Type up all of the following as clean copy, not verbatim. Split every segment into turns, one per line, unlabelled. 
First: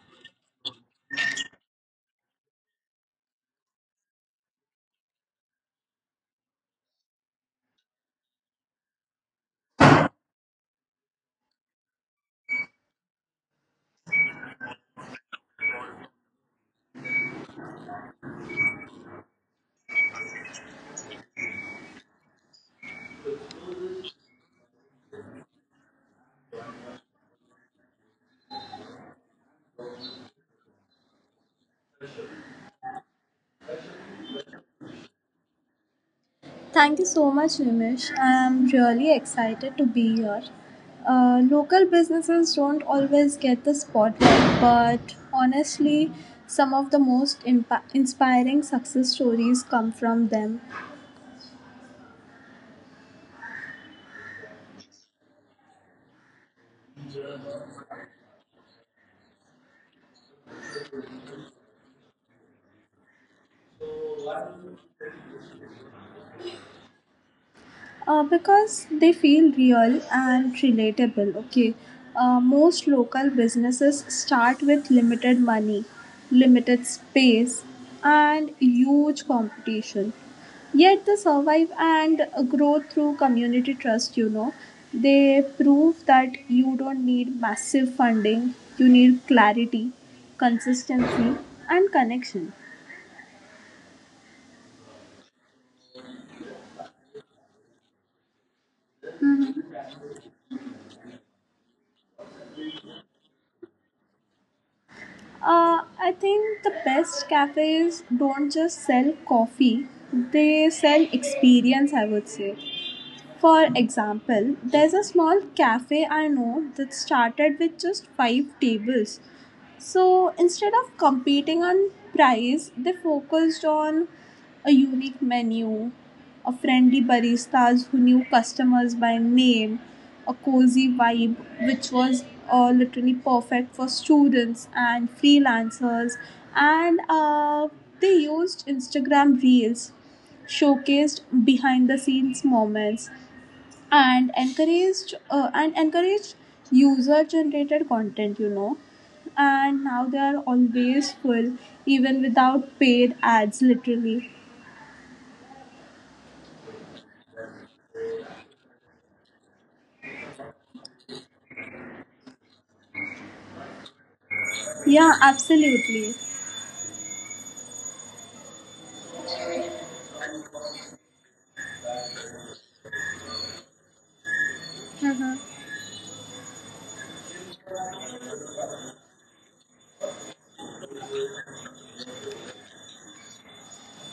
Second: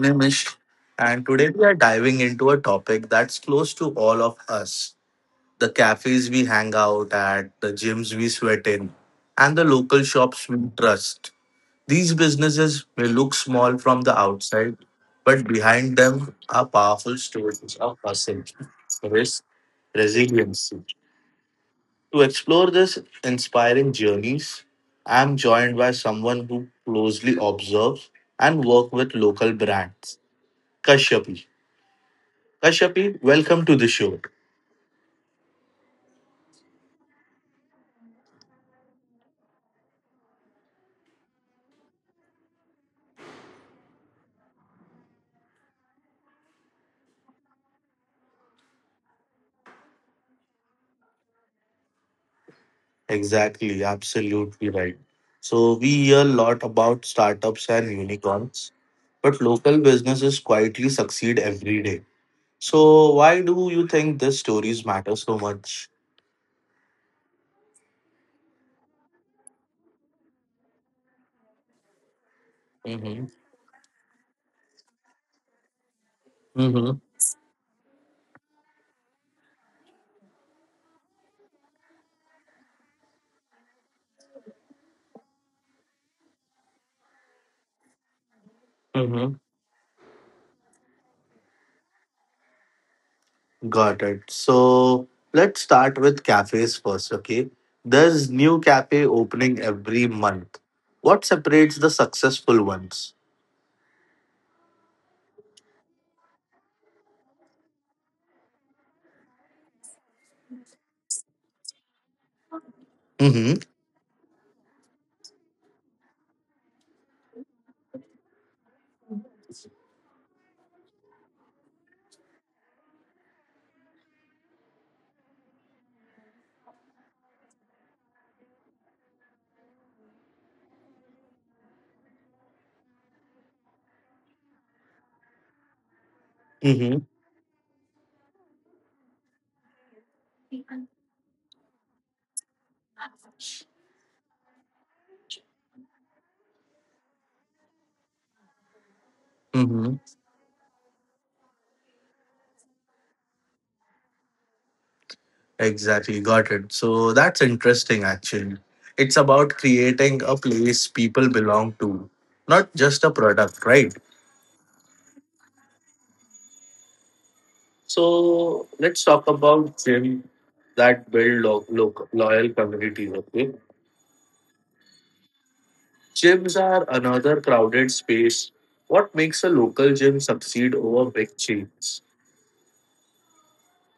Nimish, and today we are diving into a topic that's close to all of us: the cafes we hang out at, the gyms we sweat in, and the local shops we trust. These businesses may look small from the outside, but behind them are powerful stories of hustle, risk, resilience. To explore this inspiring journeys, I am joined by someone who closely observes and works with local brands, Kashyapi. Kashyapi, welcome to the show.
Thank you so much, Nimish. I'm really excited to be here. Local businesses don't always get the spotlight, but honestly, some of the most inspiring success stories come from them.
Exactly, absolutely right. So we hear a lot about startups and unicorns, but local businesses quietly succeed every day. So why do you think these stories matter so much?
Because they feel real and relatable. Okay, most local
Mm-hmm.
businesses start with limited money, limited
Mm-hmm.
space, and huge competition. Yet they survive and grow through community trust. They prove that you don't need massive funding, you need clarity, consistency, and connection.
Got it. So let's start with cafes first, okay? There's new cafe opening every month. What separates the successful ones?
I think the best cafes don't just sell coffee, they sell experience, I would say. For
Mm-hmm.
example, there's a small cafe I know that started with just five tables, so instead of competing on price, they focused on a unique menu, a friendly baristas who knew customers by name, a cozy vibe which was literally perfect for students and freelancers, and
Mm-hmm.
they used Instagram reels, showcased behind the scenes moments, and encouraged user generated content and
Mm-hmm.
now they are always full even without paid ads literally.
Exactly. Got it. So that's interesting actually. It's about creating a place people belong to, not just a product, right?
Yeah, absolutely.
So let's talk about gym that build loyal communities, okay?
Mm-hmm.
Gyms are another crowded space. What makes a local gym succeed over big chains?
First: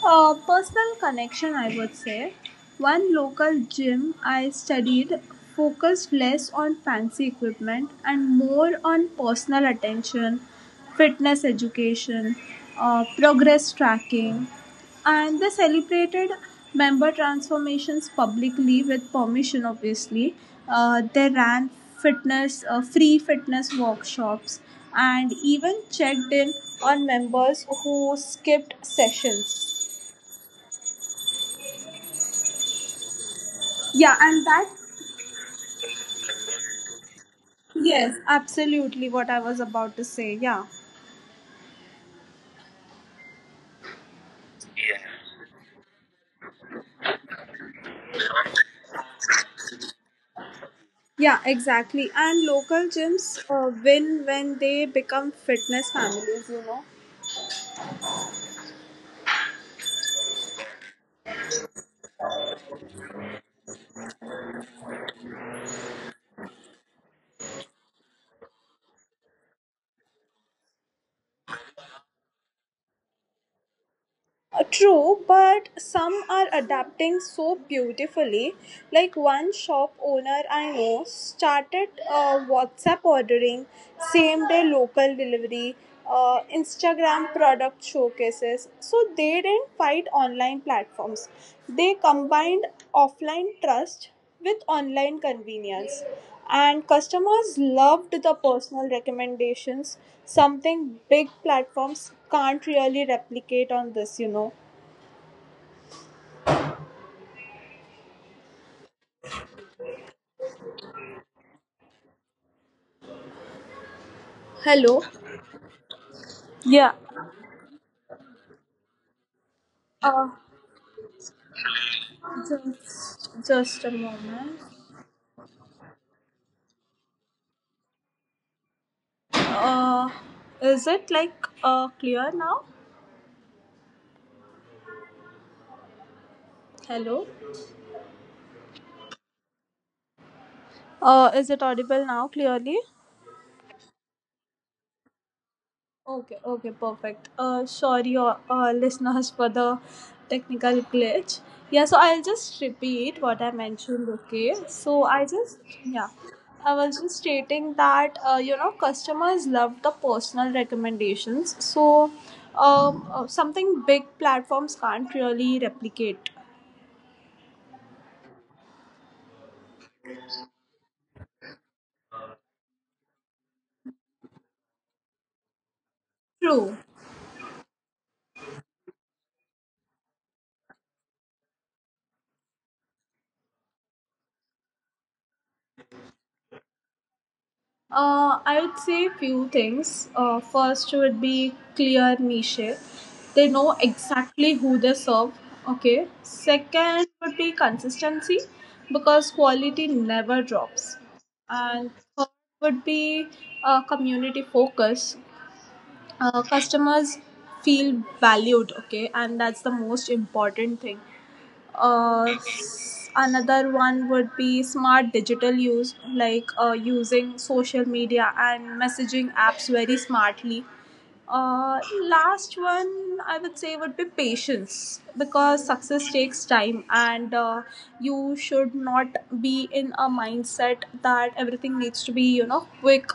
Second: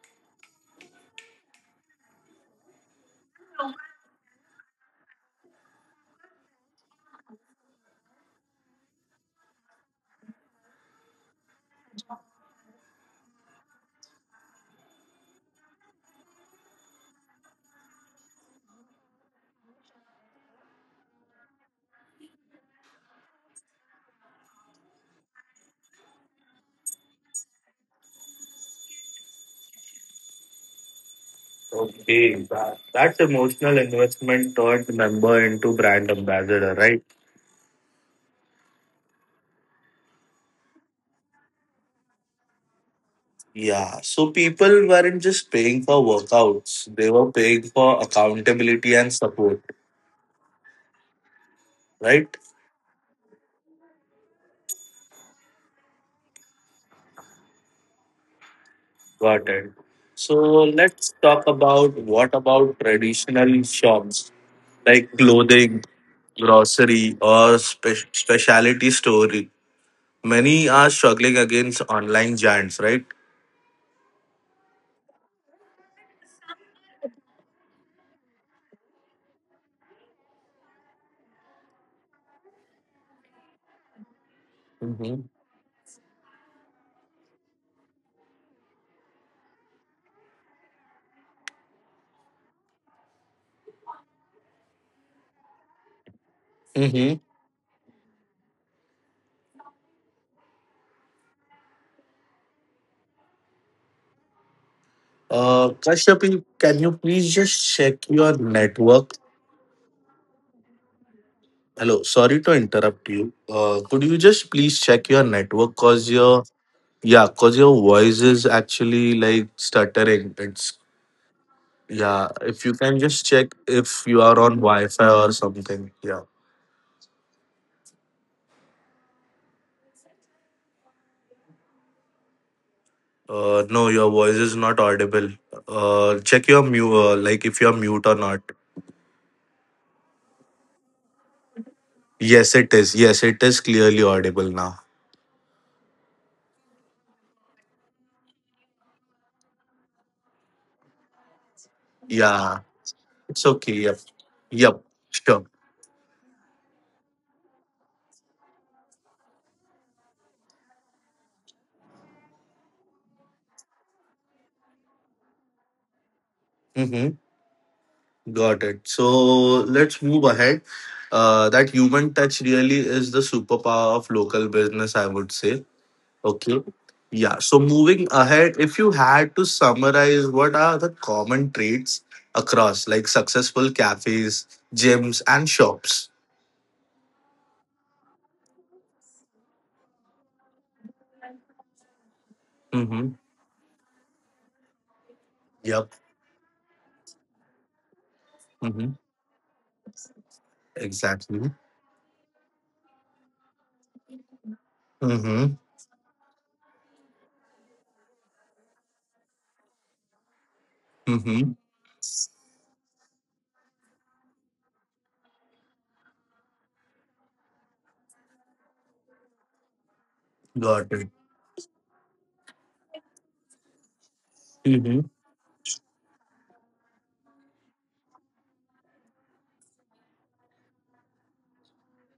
Personal connection, I would say. One local gym I studied focused less on fancy equipment and more on personal attention, fitness education, progress tracking, and they celebrated member transformations publicly with permission, obviously. They ran free fitness workshops, and even checked in on members who skipped sessions.
Okay, that emotional
Yeah, and
investment
that,
turned member into brand ambassador, right?
yes, absolutely what I was about to say. Yeah,
Yeah, so people weren't just paying for workouts, they were paying for accountability and support,
yeah, exactly.
right?
And local gyms win when they become fitness families.
Got it. So let's talk about what about traditional shops like clothing, grocery, or specialty store. Many are struggling against online giants, right?
True, but some are adapting so beautifully. Like one shop owner I know started WhatsApp ordering, same day
Mm-hmm.
local delivery, Instagram product showcases. So they didn't fight online platforms, they combined offline trust with online convenience,
Mm-hmm.
and customers loved the personal recommendations, something big platforms can't really replicate on this.
Kashyapi, can you please just check your network? Hello, sorry to interrupt you. Could you just please check your
Hello.
network? Cause your,
Yeah.
yeah, cause your voice is actually like stuttering.
Uh,
It's, yeah. If you can just check
just,
if
just
you
a
are on
moment.
Wi-Fi or something. Yeah.
Uh, is it like clear now?
No, your voice is not audible. Check your mute. Like if
Hello.
you're mute or not.
Is it audible
Yes,
now
it is.
clearly?
Yes, it is clearly audible now.
Okay, okay, perfect. Sorry, listeners, for the technical glitch. Yeah, so I'll
Yeah,
just repeat
it's
what I
okay. Yep.
mentioned, okay?
Yep. Sure.
Yeah, I was just stating that, customers love the personal recommendations. So something big platforms can't really replicate.
Mm-hmm. Got it. So let's move ahead. That human touch really is the superpower of local business, I would say.
True.
Okay. Yeah. So moving ahead, if you had to summarize what are the common traits across like successful cafes, gyms, and shops?
I'd say few things. First would be clear niche. They know
Mm-hmm.
exactly who they serve. Okay.
Yep.
Second would be consistency because
Mm-hmm.
quality never drops. And
Exactly.
third would be community focus.
Mm-hmm.
Customers feel valued. Okay. And that's the most important thing uh,
Mm-hmm.
s- another one would be smart digital use, like using social media and messaging apps very smartly. uh,
Got it.
last one I would say would be patience, because
Mm-hmm.
success takes time, and you should not be in a mindset that everything needs to be quick,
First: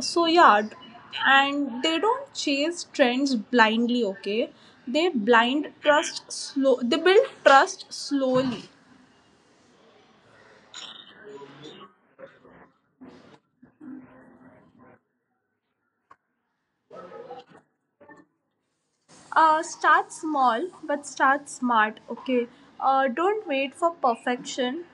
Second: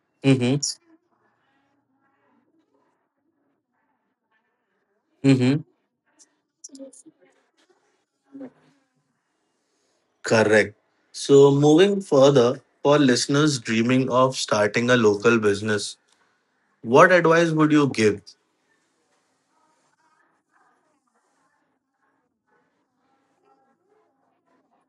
so yeah.
Mm-hmm.
And they don't chase trends blindly, okay. they blind
Mm-hmm.
trust slow they build trust slowly.
Correct. So, moving further, for listeners dreaming of starting a local business, what advice would you give?
Start small but start smart, okay. Don't wait for perfection.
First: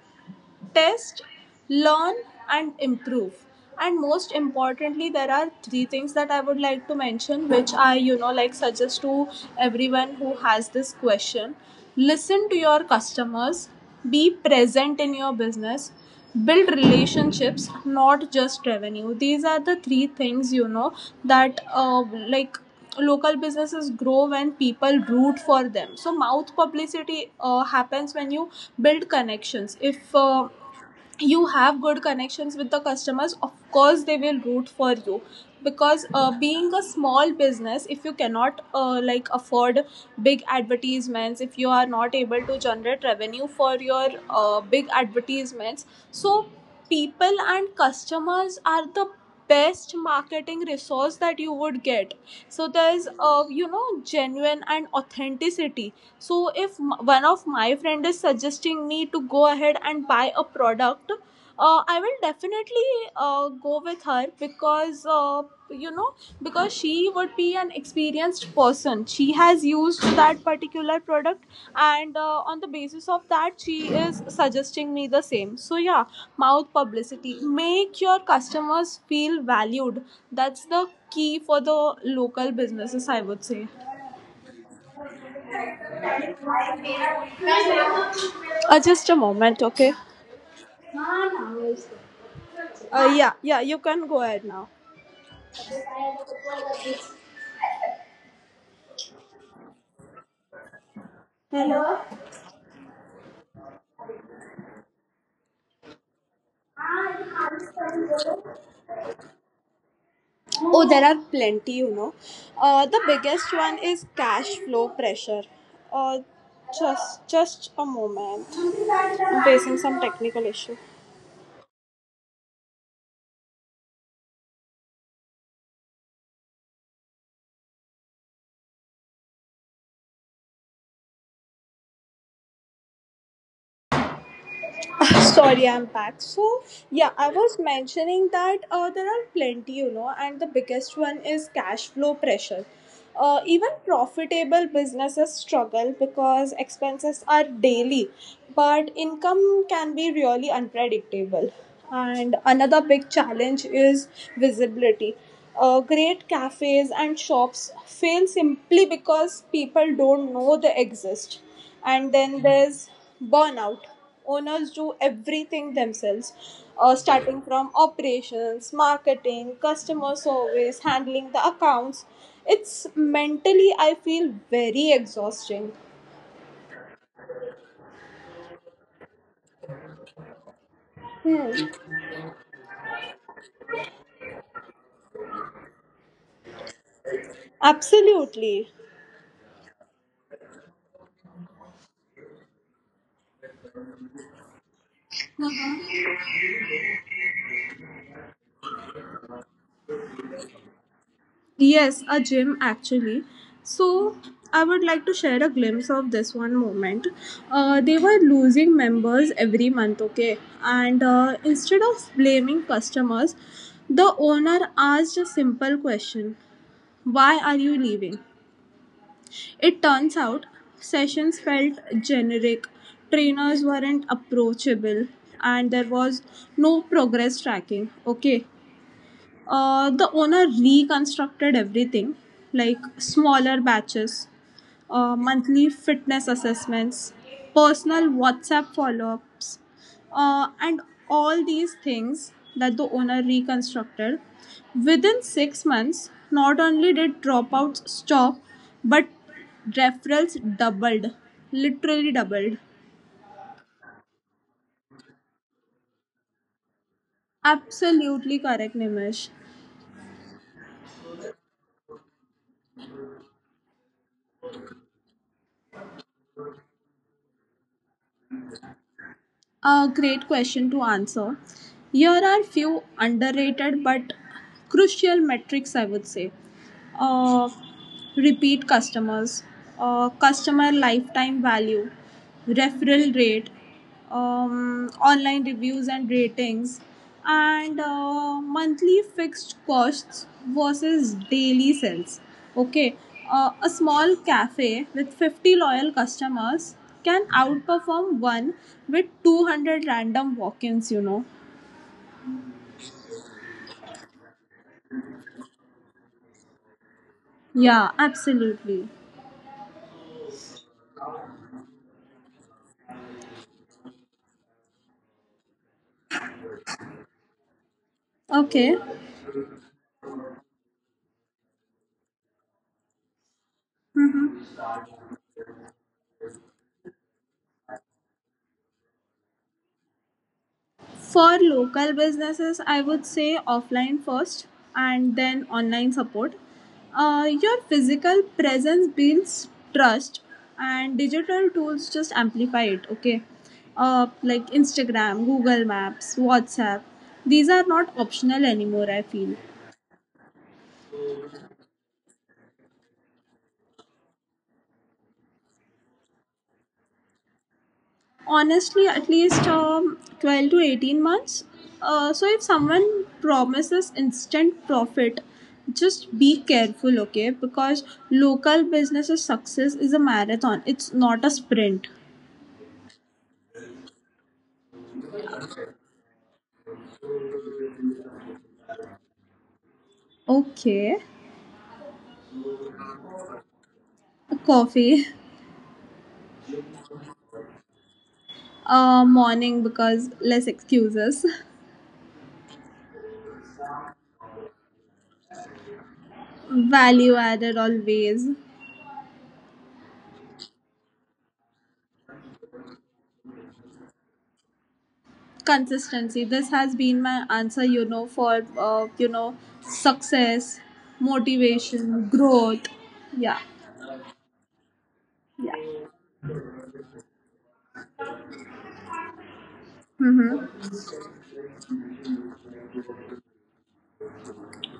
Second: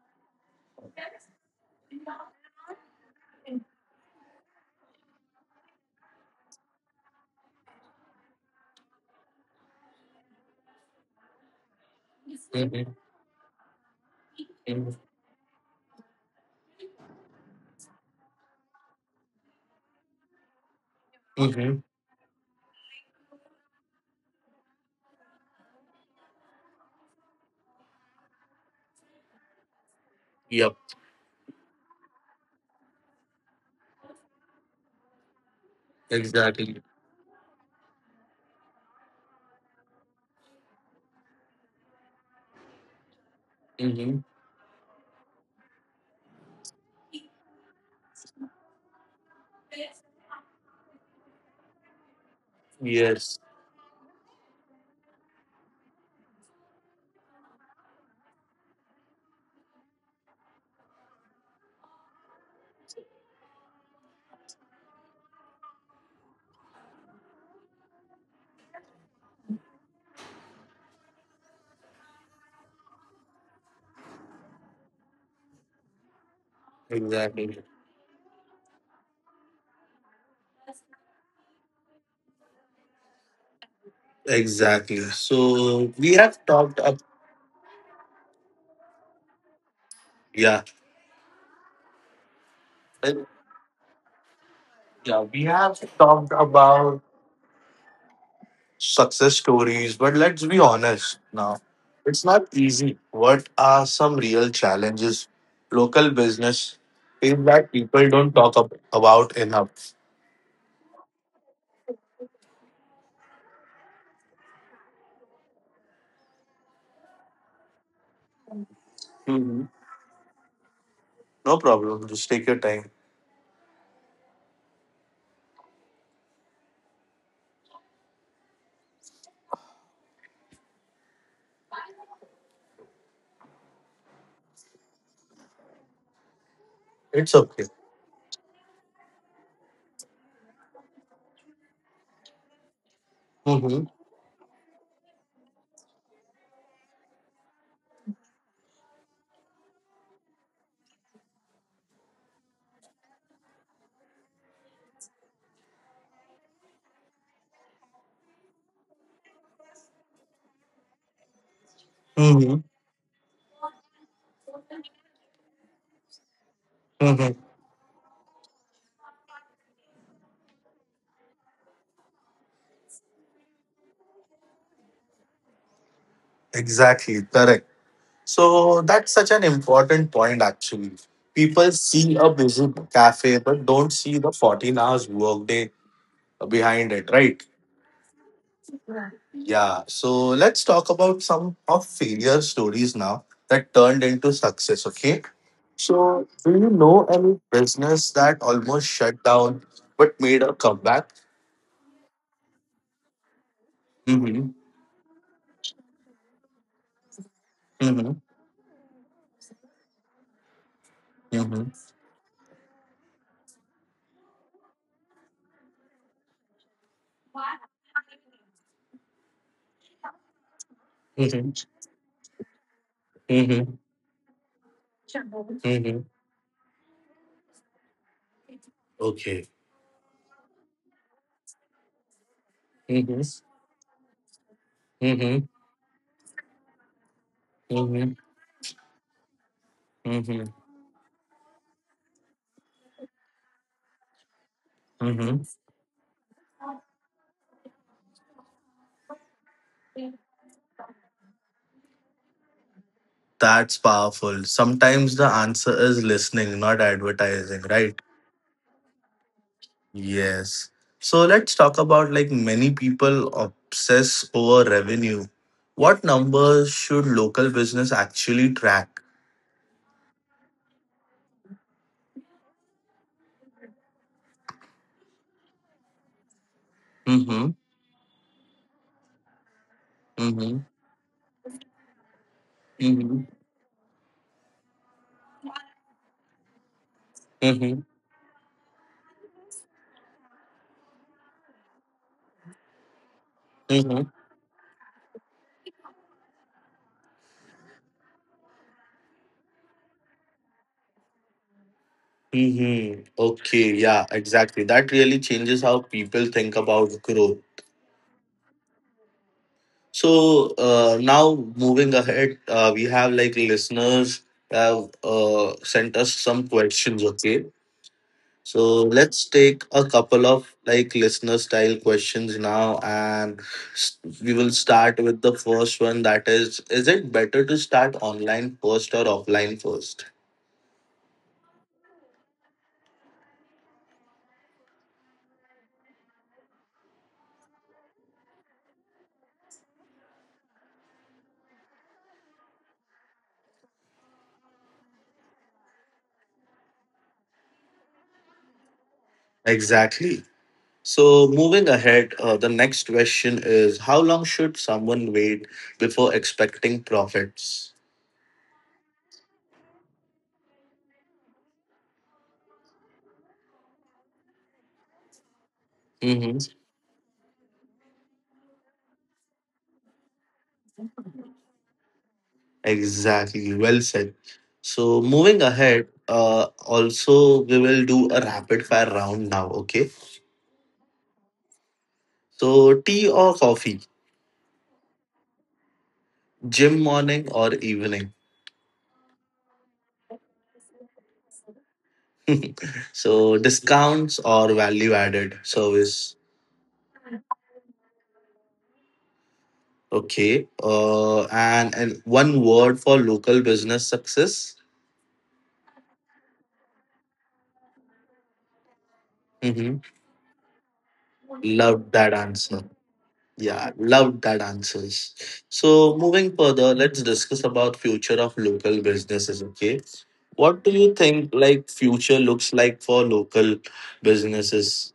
Test, learn, and improve. And most importantly, there are three things that I would like to mention, which I, like suggest to everyone who has this question. Listen to your
Mm-hmm.
customers, be present in your business, build relationships, not just revenue. These are the three things that
Mm-hmm.
like, local businesses grow when people root for them, so mouth publicity happens when you build connections. If
Yep,
you have good connections with the customers, of course they will root for you, because being
exactly.
a small business, if you cannot like afford big advertisements, if you are not able to generate revenue for your
Mm-hmm.
big advertisements, so people and customers are the best marketing resource that you would get, so there's
Yes,
genuine and authenticity. So if one of my friend is suggesting me to go ahead and buy a product, I will definitely go with her, because you know because she would be an experienced person. She has used that particular product, and on the basis of that, she is suggesting me the same. So yeah, mouth publicity.
exactly.
Make your customers feel valued. That's the key for the local businesses, I would say.
Exactly. So, we have talked up.
Just a moment, okay?
Yeah.
Yeah, yeah, you can go ahead now.
Yeah, we have talked about
Hello.
success stories, but let's be honest now. It's not easy. What are some real challenges local business is that people don't talk about enough?
Oh, there are plenty. The biggest one is cash flow pressure. Uh, just a moment. I'm
Mhm.
facing some technical issue.
No problem. Just take your time.
Ah, sorry, I'm back. So, yeah,
It's
I
okay.
was mentioning that there are plenty, and the biggest one is cash flow pressure. Uh,
Hmm.
even profitable businesses struggle because expenses are daily, but income can be really unpredictable. And another big challenge is visibility. Great cafes and shops fail simply because people don't know they exist. And then
Hmm.
there's burnout. Owners do everything themselves,
Hmm.
starting from operations, marketing, customer service, handling the accounts. It's mentally, I feel, very exhausting.
Exactly. Correct. So that's such an important point, actually. People
Hmm.
see a busy cafe, but don't see the 14 hours workday behind it, right?
Absolutely.
Yeah, so let's talk about some of failure stories now that turned into success, okay? So, do you know any business that almost shut down but made a comeback?
Yes, a gym actually. So
Mm-hmm.
I would like to share a glimpse of this one moment. uh,
Mm-hmm.
they were losing members every month, okay. And
Mm-hmm.
instead of blaming customers, the owner asked a simple question: why are you leaving? It turns out
Mm-hmm.
sessions felt generic,
Mm-hmm.
trainers weren't approachable, and
Mm-hmm.
there was no progress tracking. Okay.
Okay.
The owner reconstructed everything, like
Mm-hmm.
smaller batches,
Mm-hmm.
monthly fitness assessments,
Mm-hmm.
personal WhatsApp follow ups,
Mm-hmm.
and all these things that the owner reconstructed. Within
Mm-hmm.
6 months, not only did dropouts stop, but referrals doubled, literally doubled.
That's powerful. Sometimes the answer is listening, not advertising, right?
Absolutely correct, Nimish.
Yes. So let's talk about, like, many people obsess over revenue. What numbers should local business actually track?
A great question to answer. Here are few underrated but crucial metrics, I would say.
Mm-hmm.
Uh, repeat customers,
Mm-hmm.
customer lifetime value, referral
Mm-hmm.
rate, online reviews and ratings,
Mm-hmm.
and monthly fixed costs versus daily sales. Okay, a
Mm-hmm.
small cafe with 50 loyal customers can outperform one with 200 random walk ins.
Mm-hmm. Okay, yeah, exactly. That really changes how people think about growth.
Yeah, absolutely.
So now moving ahead, we have like listeners have sent us some questions. Okay,
Okay.
so let's take a couple of like listener style questions now, and s- we will start with the first one. That is it better to start online first or offline first?
For local businesses, I would say offline first and then online support. Your physical presence builds trust, and digital tools just amplify it, okay? Like Instagram, Google Maps, WhatsApp. These are not optional anymore, I feel.
Exactly. So moving ahead, the next question is: how long should someone wait before expecting profits?
Honestly, at least 12 to 18 months. So if someone promises instant profit, just
Mm-hmm.
be careful, okay, because local businesses success is a marathon, it's not a sprint,
Exactly. Well said. So moving ahead, also we will do a rapid fire round now. Okay.
okay.
So tea or coffee?
Coffee.
Gym morning or evening?
Morning, because less excuses.
So discounts or value added service?
Value added, always.
Okay, and one word for local business success.
Consistency. This has been my answer, you know, for
Mm-hmm.
success,
Love that
motivation,
answer.
growth. Yeah.
Yeah, love that answers.
Yeah.
So moving further, let's discuss about future of local businesses, okay? What do
Mm-hmm.
you think like future looks like for local businesses?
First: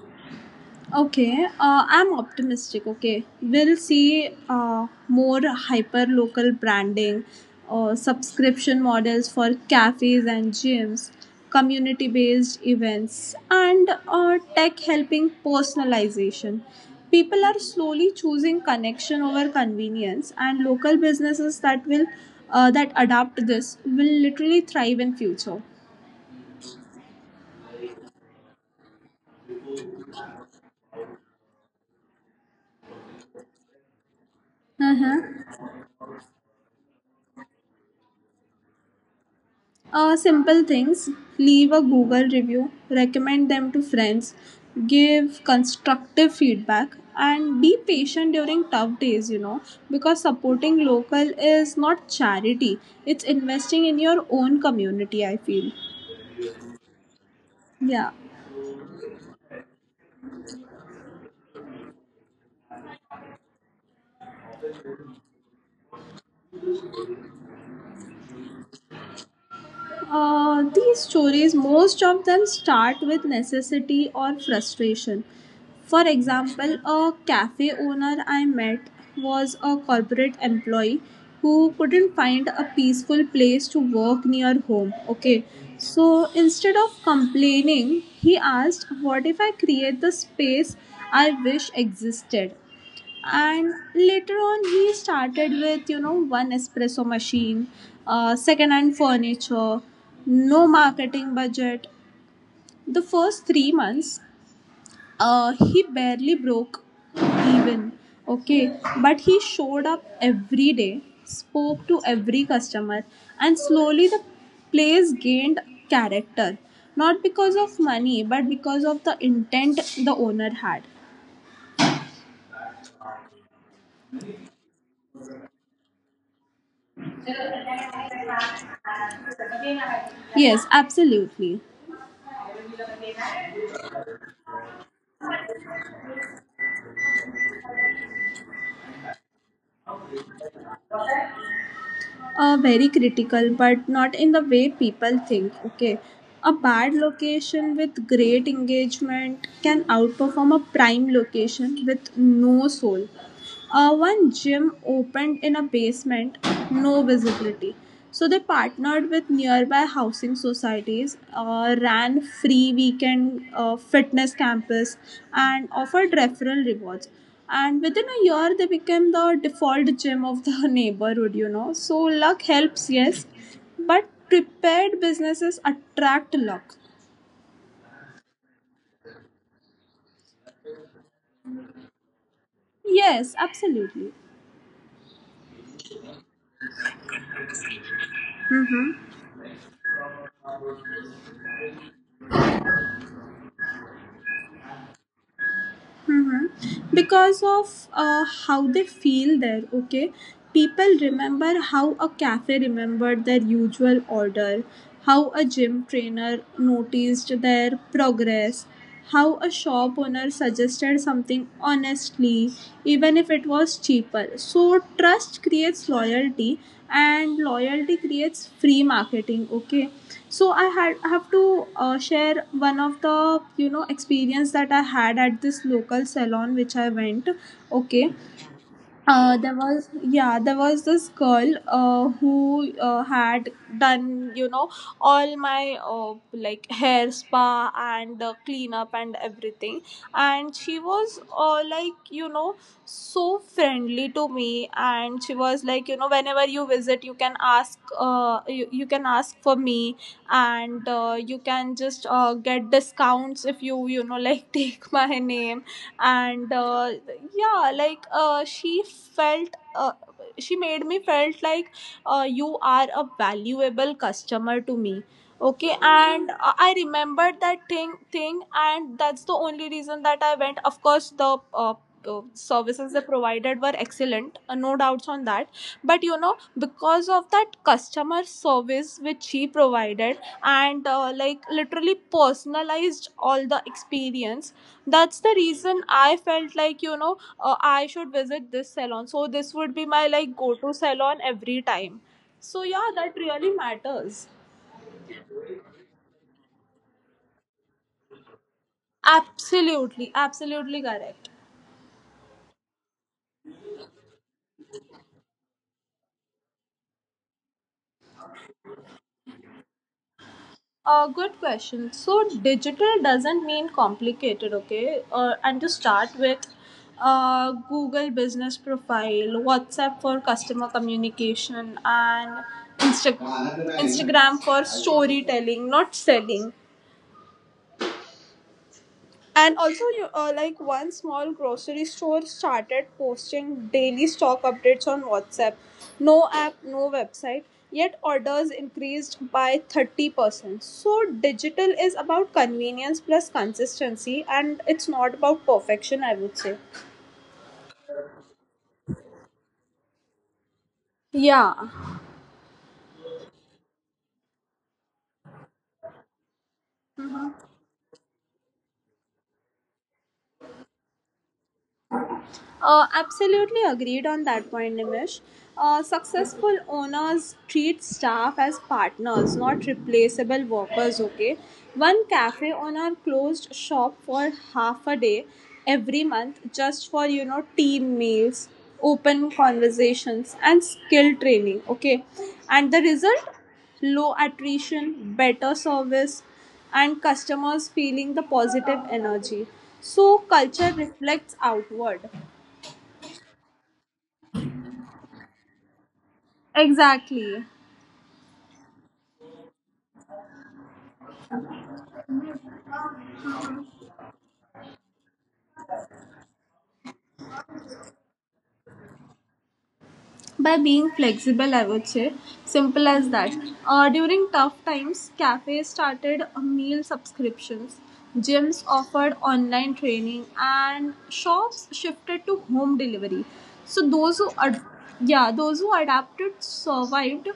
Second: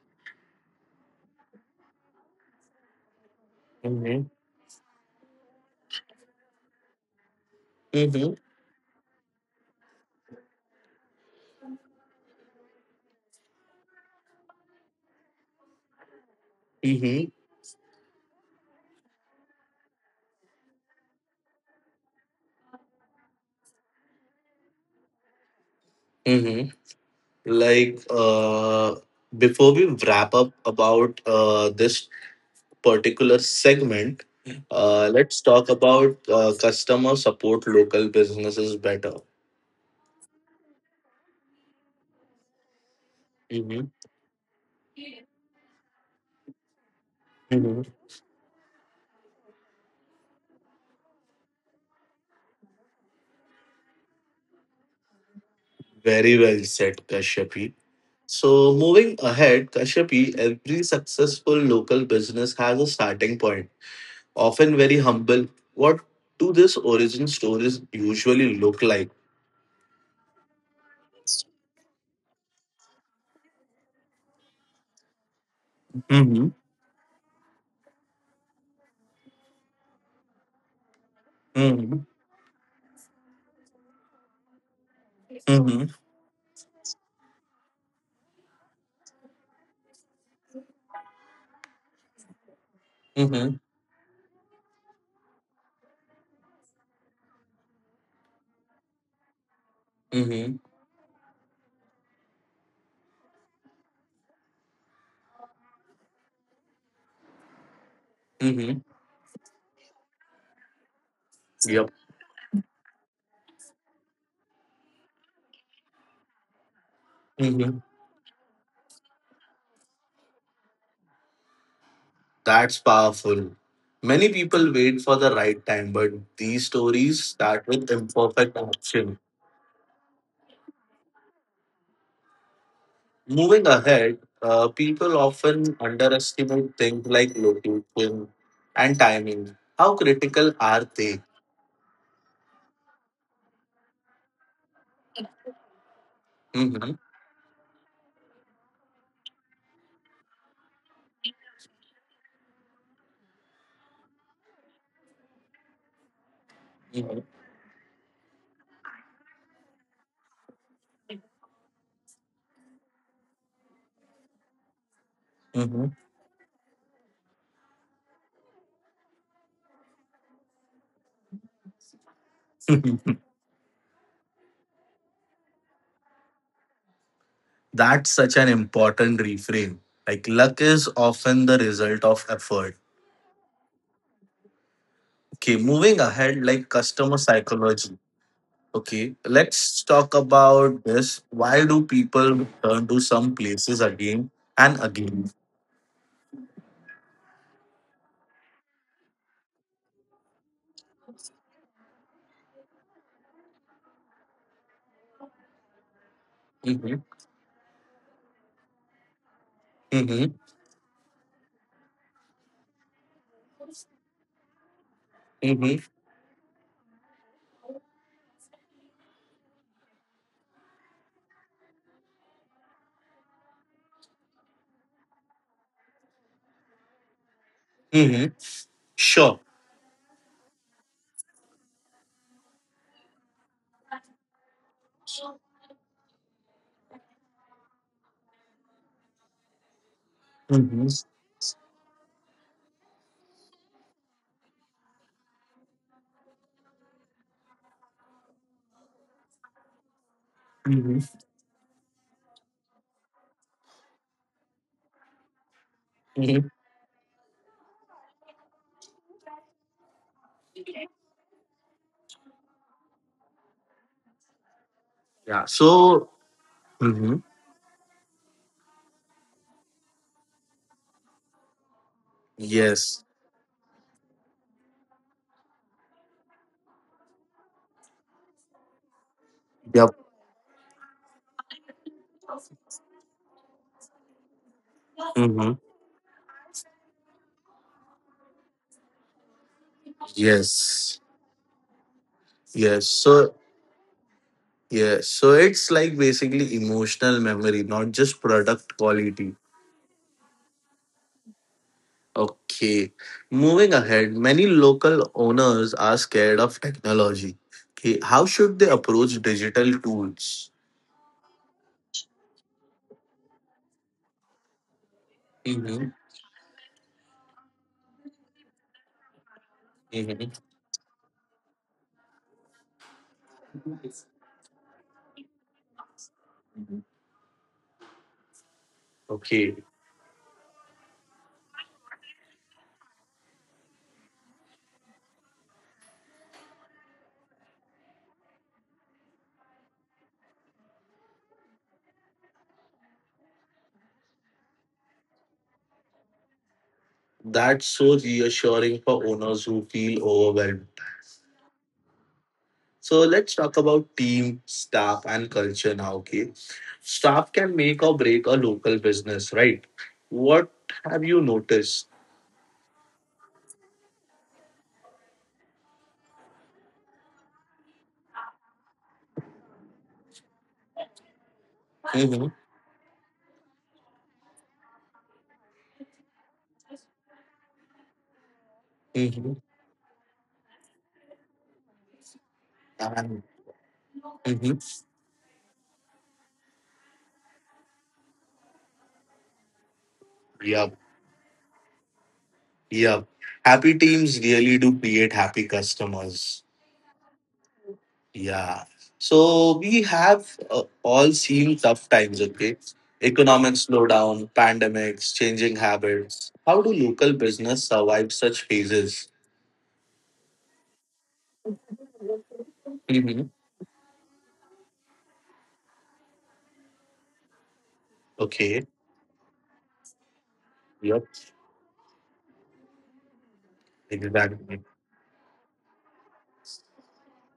Okay. I'm optimistic. Okay, we'll
Mm-hmm.
see more hyper local branding,
Mm-hmm.
subscription models for cafes and gyms, community based events, and tech helping personalization.
Mm-hmm.
People are slowly choosing connection over convenience, and local businesses that will that adapt this will literally thrive in future.
Mm-hmm. Like before we wrap up about this particular segment, let's talk about customer support local businesses better.
Simple things: leave a Google review, recommend them to
Mhm.
friends, give constructive feedback, and be
Mhm.
patient during tough days, because supporting local is not charity, it's investing in your own community, I feel.
Very well said, Kashyapi.
Yeah.
So moving ahead, Kashyapi, every successful local business has a starting point, often very humble. What do these origin stories usually look like?
These stories, most of them start with necessity or frustration. For
Mhm.
example, a cafe owner I met was a corporate employee who
Mhm.
couldn't find a peaceful place to work near home. Okay,
Mhm.
so instead of complaining, he asked, what if I create the space I wish existed? And later on, he started with one espresso machine, second hand furniture,
Mhm.
no marketing budget. The first 3 months, he barely broke even, okay,
Mhm.
but he showed up every day, spoke
Yep.
to every customer, and slowly the place gained character, not because of
Mhm.
money but because of the intent the owner had.
That's powerful. Many people wait for the right time, but these stories start with imperfect action.
Yes, absolutely.
Moving ahead, people often underestimate things like location and timing. How critical are they?
Very critical, but not in the way people think. Okay, a bad
Mhm.
location with great engagement can outperform a prime location with no soul. One gym opened in a basement, no
Mhm.
visibility. So they partnered with nearby housing societies, ran free weekend fitness campus, and
Mhm.
offered referral rewards. And within a year, they became the default gym of the neighborhood. So luck helps, yes, but prepared businesses attract luck.
That's such an important reframe. Like, luck is often the result of effort.
Yes, absolutely.
Okay, moving ahead, like customer psychology.
Mm-hmm.
Okay, let's talk about this. Why do people return to some places again and again?
hmm Because of how they feel there, okay? People remember how a cafe remembered their usual order, how a gym trainer
Mm-hmm.
noticed their progress, how a shop owner
Mm-hmm.
suggested something honestly, even if it was cheaper. So, trust
Mm-hmm.
creates loyalty, and loyalty creates free marketing. Okay, so I have to share one of the experience that I had at this local salon which I went. Okay.
Mm-hmm. Sure.
There was, yeah, there was this girl who had done, all my like hair spa and cleanup and everything, and she
Mm-hmm.
was, like, you know, so friendly to me. And she was like, you know, whenever you visit you can ask, you can ask for me, and
Mm-hmm.
you can just get discounts if you, you know, like take my name.
Mm-hmm.
And yeah, like, she felt, she made me felt like, you are a valuable customer to me.
Yeah.
Okay.
So.
And I
Mm-hmm.
remembered that thing, and that's the only reason that I went. Of course, the services they
Yes.
provided were excellent, no doubts on that. But you know, because of that customer service which he
Yep.
provided and, like, literally personalized all the experience, that's the
Mm-hmm.
reason I felt like, you know, I should visit this salon, so this would be my like go to
Yes.
salon every time. So
Yes.
yeah, that
So.
really matters.
Yes. So it's like basically emotional memory, not just product quality.
Absolutely, absolutely correct.
Okay, moving ahead, many local owners are scared of technology. Okay, how should they approach digital tools?
Good question. So, digital doesn't mean complicated, okay? And to
Mm-hmm.
start with, Google Business Profile, WhatsApp for
Mm-hmm.
customer communication, and Insta- Instagram for storytelling, not selling. And
Okay,
also, you, like, one small grocery store started posting daily stock updates on WhatsApp. No app, no website. Yet orders increased by 30%. So, digital is about convenience plus consistency, and it's not about perfection, I would say.
that's so reassuring for owners who feel overwhelmed.
Yeah.
So let's talk about team, staff, and culture now. Okay, staff can make or break a local business, right? What have you noticed?
Absolutely agreed on that point, Nimish. Successful owners treat staff as partners, not replaceable workers, okay? One
Mm-hmm.
cafe owner closed shop for half a day every month just for, you know, team meals, open
Mm-hmm.
conversations, and skill training, okay? And the
And
result? Low
mm-hmm.
attrition, better service, and customers feeling the positive energy. So,
Yeah.
culture reflects outward.
Yeah. Happy teams really do create happy customers.
Exactly.
Yeah. So we have all seen tough times, okay? Economic slowdown, pandemics, changing habits. How do local business survive such phases?
By being flexible, I would say. Simple as
Hmm.
that. During tough times, cafes started meal subscriptions, gyms
Okay.
offered online training, and
Yep.
shops shifted to home delivery. So those
Exactly.
yeah, those who adapted survived.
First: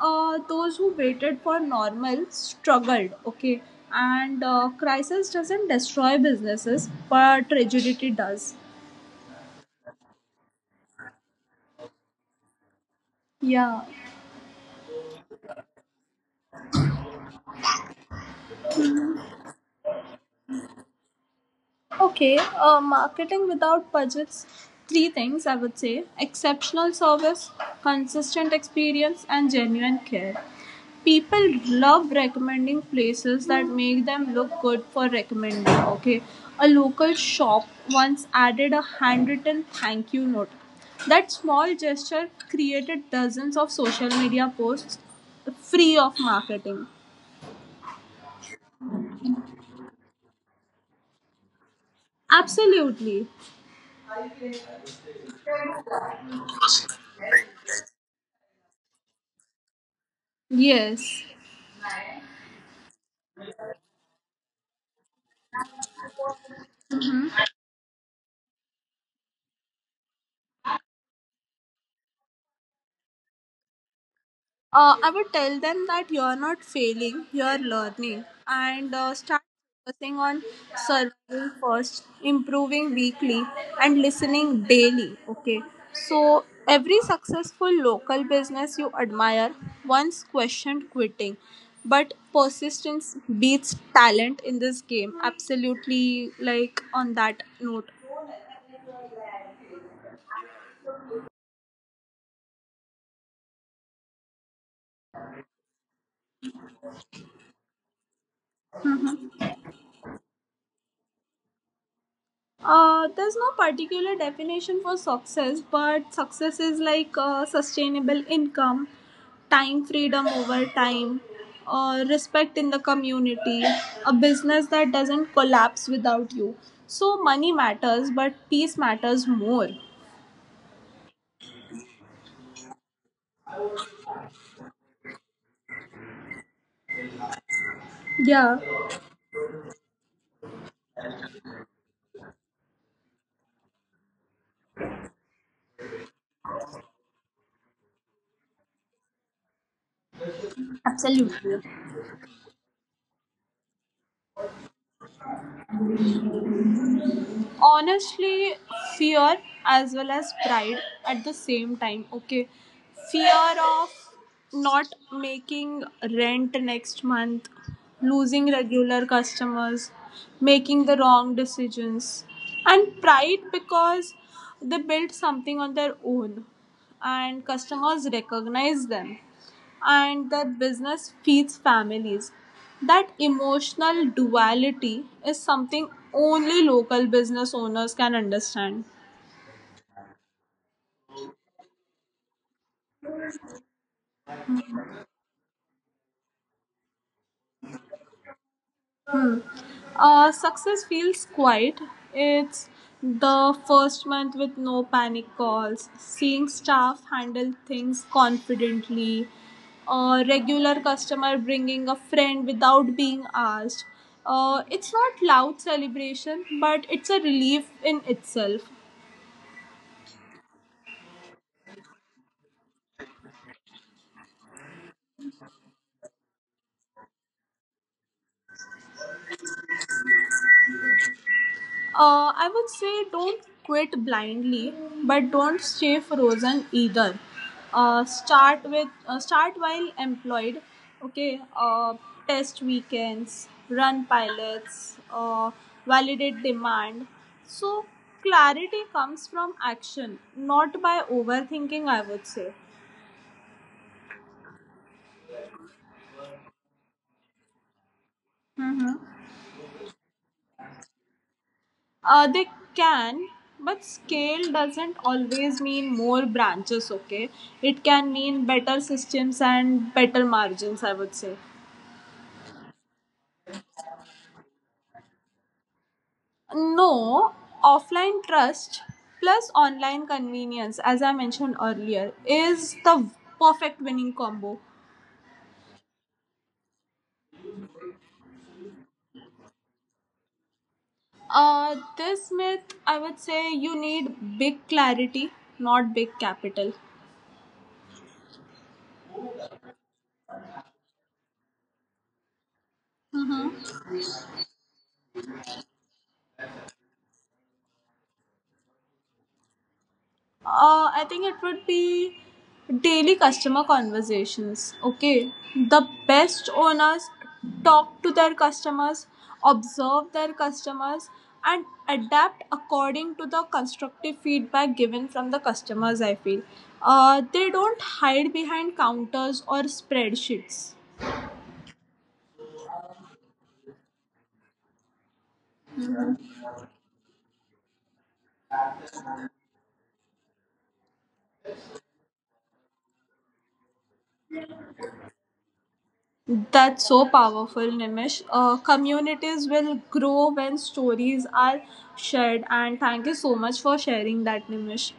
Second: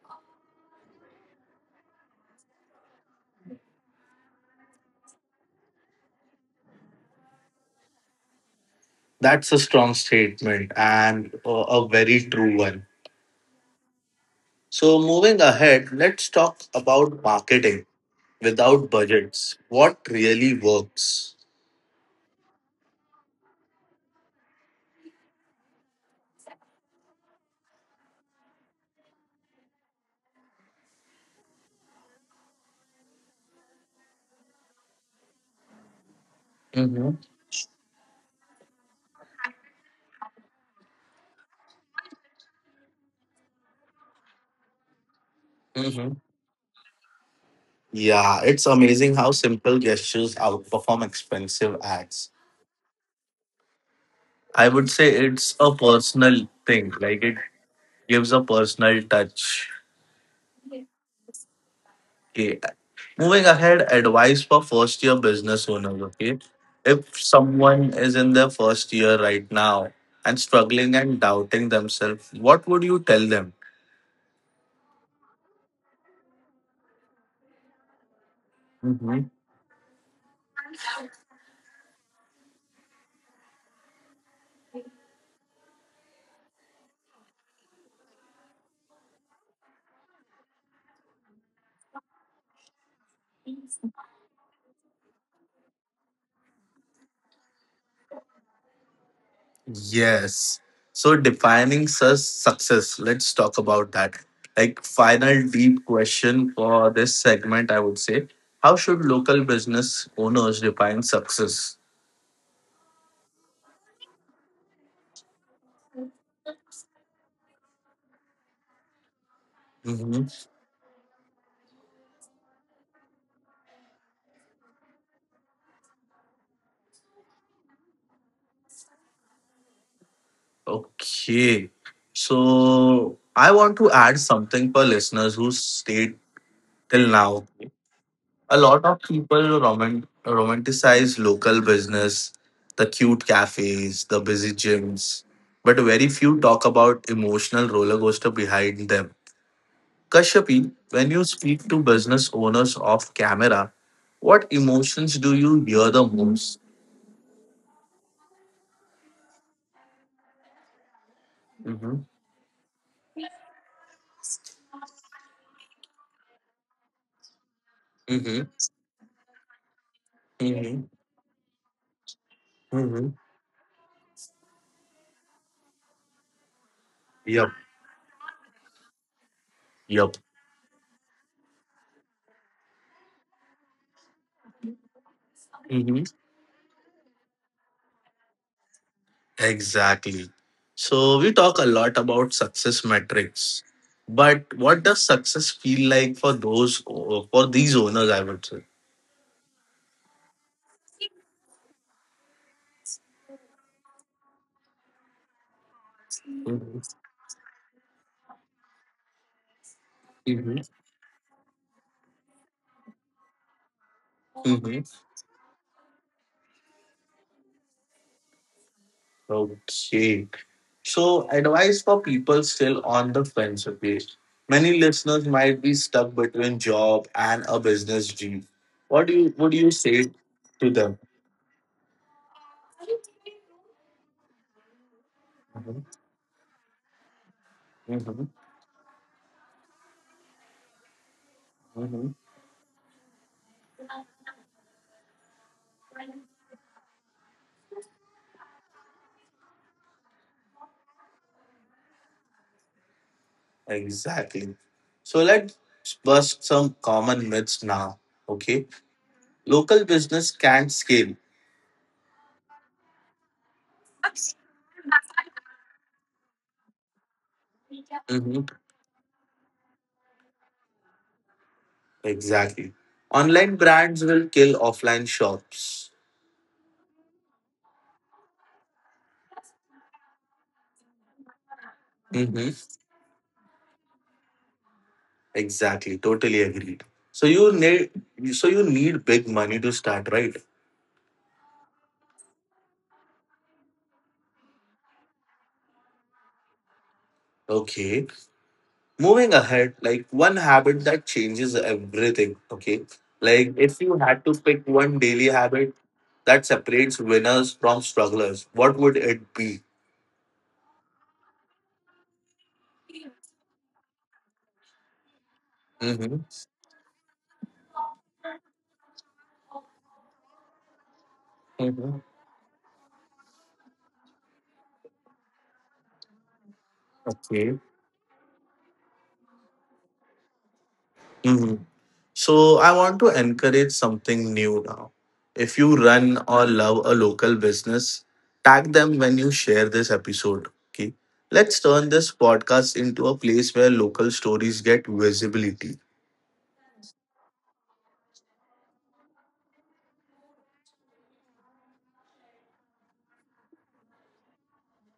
Those who waited for normal struggled. Okay, and crisis doesn't destroy businesses, but rigidity does.
That's a strong statement and a very true one.
Yeah.
So moving ahead, let's talk about marketing without budgets. What really works?
Okay, marketing without budgets, three things I would say: exceptional service, consistent experience, and genuine care. People love recommending places that make them look good for recommending. Okay, a local
Mm-hmm.
shop once added a handwritten thank you note. That small gesture created dozens of social media posts, free of marketing.
Yeah, it's amazing how simple gestures outperform expensive ads.
Absolutely,
I would say it's a personal thing, like it gives a personal touch.
yes.
Okay. Moving ahead, advice for first year business owners. Okay. If someone is in their first year right now and struggling and doubting themselves, what would you tell them?
I would tell them that you're not failing, you're learning, and start focusing on surviving first, improving weekly, and listening daily. Okay, so every successful local business you admire once questioned quitting, but persistence beats talent in this game. Absolutely, like, on that note.
Yes. So defining such success, let's talk about that. Like final deep question for this segment, I would say, how should local business owners define success?
There's no particular definition for success, but success is like, sustainable income, time
Hmm.
freedom over time, respect in the community, a business that doesn't collapse without you. So, money matters, but peace matters more.
Okay. So I want to add something for listeners who stayed till now. A
Yeah,
lot of people romanticize local business, the cute cafes, the busy gyms, but very few talk about emotional roller coaster behind them. Kashyapi, when you
absolutely.
speak to business owners off camera, what emotions do you hear the most?
Honestly, fear as well as pride at the same
Mm-hmm.
time, okay. Fear of not making rent next month,
Mm-hmm.
losing regular customers, making
Mm-hmm.
the wrong decisions. And
Mm-hmm.
pride because they built something on their own, and
Yep.
customers recognize them,
Yep.
and that business feeds families. That emotional duality is something only local business owners can understand.
Exactly. So we talk a lot about success metrics, but what does success feel like for those for these owners? I would say.
Success feels quiet. It's the first month with no panic calls, seeing
Mm-hmm.
staff handle things confidently, a regular customer bringing a friend without being asked. It's
Mm-hmm.
not loud celebration, but it's a relief in itself.
Okay. So advice for people still on the fence. Okay. Many listeners might be stuck between job and a business dream. What do you would you say to them?
I would say don't quit blindly, but don't stay
Mm-hmm.
frozen either. Uh,
Mm-hmm.
start with, start while employed. Okay,
Mm-hmm.
test weekends, run pilots, validate demand. So clarity comes from action, not by overthinking, I would say.
Exactly. So let's bust some common myths now. Okay.
Mhm.
Local business can't scale.
They can, but scale doesn't always mean more branches, okay? It can mean
Hmm.
better systems and better margins, I would say.
Exactly. Online brands will kill offline shops.
No, offline trust plus online convenience, as I mentioned earlier,
Hmm.
is the perfect winning combo.
Exactly. Totally agreed. So you need, so you need big money to start, right?
This myth, I would say, you need big clarity, not big capital.
Okay. Moving ahead, like one habit that changes everything. Okay. Like if you had to pick one daily habit that separates winners from strugglers, what would it be?
I think it would be daily customer conversations. Okay, the best owners talk to their customers, observe their customers, and
Mhm.
adapt according to the constructive feedback given from the customers. I feel they
Okay.
don't hide behind counters or spreadsheets.
Hmm. So I want to encourage something new now. If you run or love a local business, tag them when you share this episode. Okay. Let's turn this podcast into a place where local stories get visibility.
That's so powerful, Nimish. Communities will grow when stories are shared, and thank you so much for sharing that, Nimish.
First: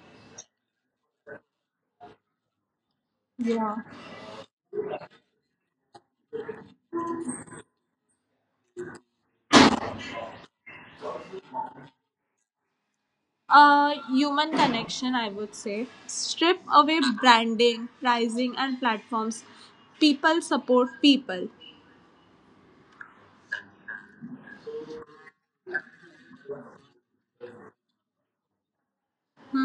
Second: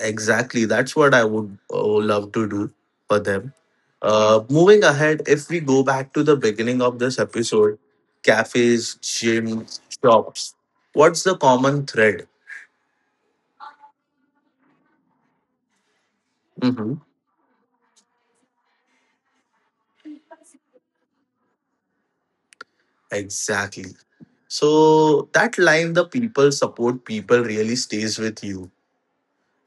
Exactly. That's what I would love to do for them.
Yeah.
Moving ahead, if we go back to the beginning of this episode, cafes, gyms, shops, what's the common thread?
Human connection, I would say. Strip
Mm-hmm.
away branding, pricing, and platforms. People support people.
Exactly. So that line, the people support people, really stays with you.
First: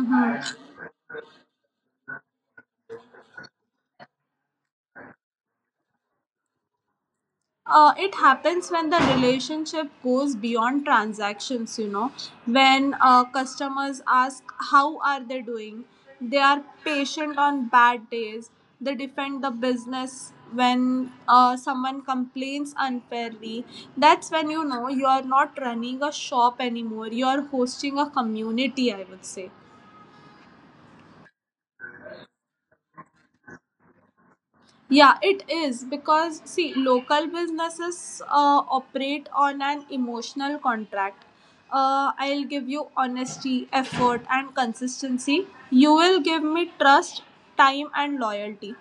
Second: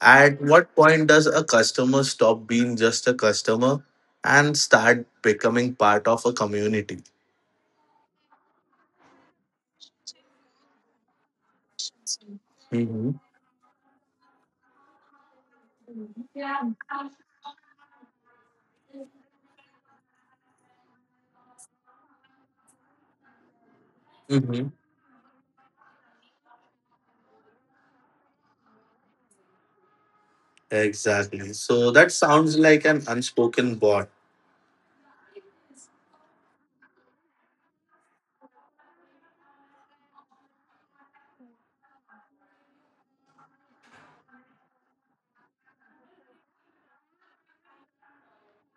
At what point does a customer stop being just a customer and start becoming part of a community?
It happens when the relationship goes beyond transactions, you know, when
Hmm.
customers ask how are they doing, they are patient on bad days, they defend the business when someone complains unfairly. That's when you
Hmm.
know you are not running a shop anymore, you are hosting a community, I would say.
Exactly. So that sounds like an unspoken bond.
Yeah, it is, because, see, local businesses operate on an emotional contract. I'll give you honesty, effort, and consistency. You will give me trust, time, and loyalty.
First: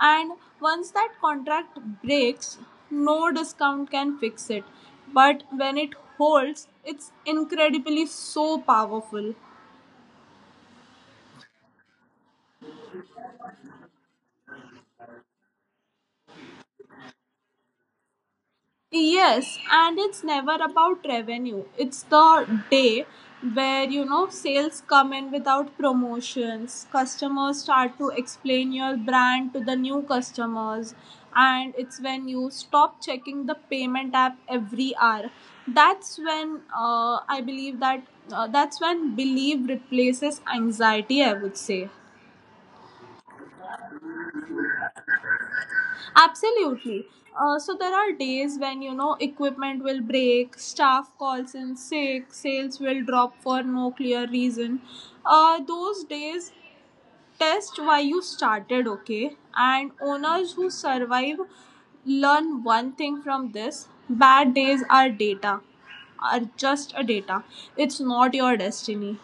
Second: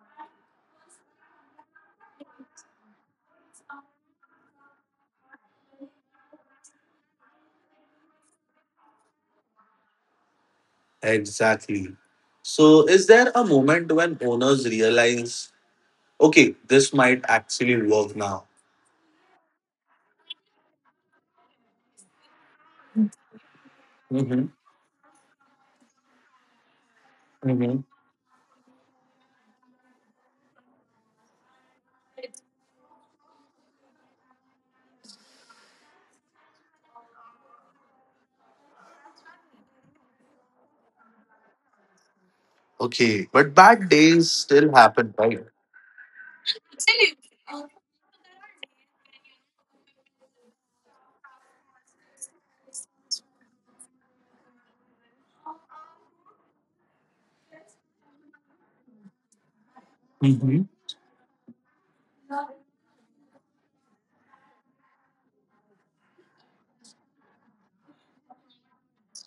And once that contract breaks, no discount can fix it. But when it holds, it's incredibly so powerful.
Exactly. So is there a moment when owners realize, okay, this might actually work now?
Yes, and it's never about revenue. It's the day where, you know,
Hmm.
sales come in without promotions, customers
Hmm.
start to explain your brand to the new customers, and it's when you stop checking the payment app every hour. That's when, I believe that that's when belief replaces anxiety, I would say.
Okay, but bad days still happen, right?
Absolutely. So there are days when, you know, equipment will break, staff calls in sick, sales will drop for no clear reason. Those days test why you started, okay? And owners
Mhm.
who survive learn one thing from this: bad days are data, are just a data. It's not your destiny.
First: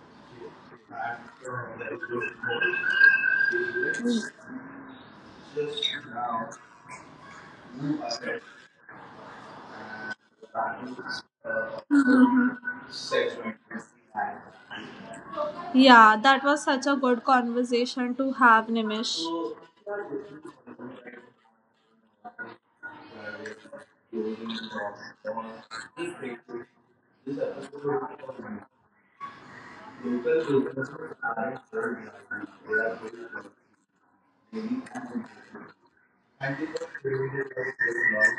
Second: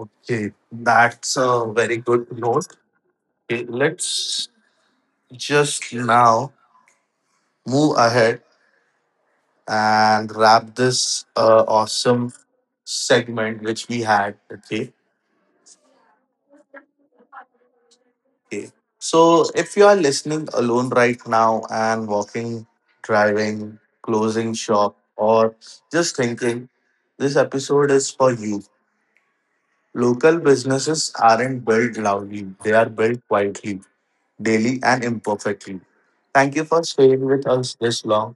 Okay, that's a very good note. Okay, let's just now move ahead and wrap this awesome segment which we had. Okay,
Yeah, that was such a good conversation to have,
okay.
Nimish.
So, if you are listening alone right now and walking, driving, closing shop, or just thinking, this episode is for you. Local businesses aren't built loudly, they are built quietly, daily and imperfectly. Thank you for staying with us this long.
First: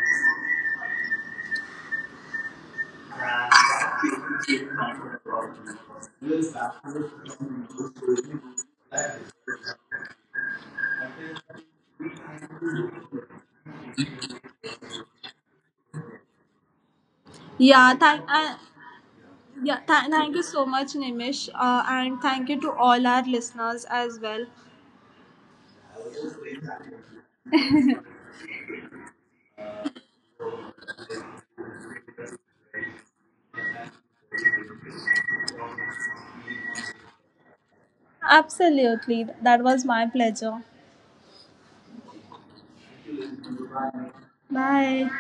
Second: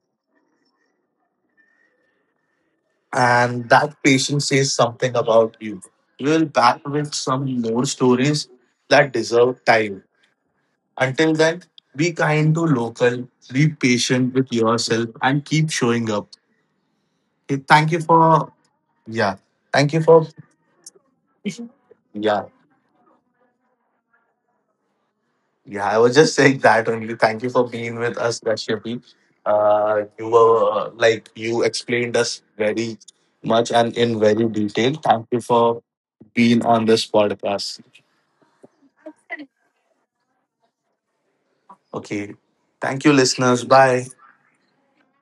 And that patience says something about you. We will back with some more stories that deserve time. Until then, be kind to local, be patient with yourself, and keep showing up. Okay, thank
Yeah,
you
thank.
for,
And
yeah.
yeah,
Thank you for,
thank you so much, Nimish, and
yeah.
thank you to all our listeners as well.
Yeah, I was just saying that only. Thank you for being with us, Kashyapi. You were like you explained us very much and in very detail. Thank you for being on this podcast.
Absolutely, that was my pleasure.
Okay. Thank you, listeners. Bye.
Bye.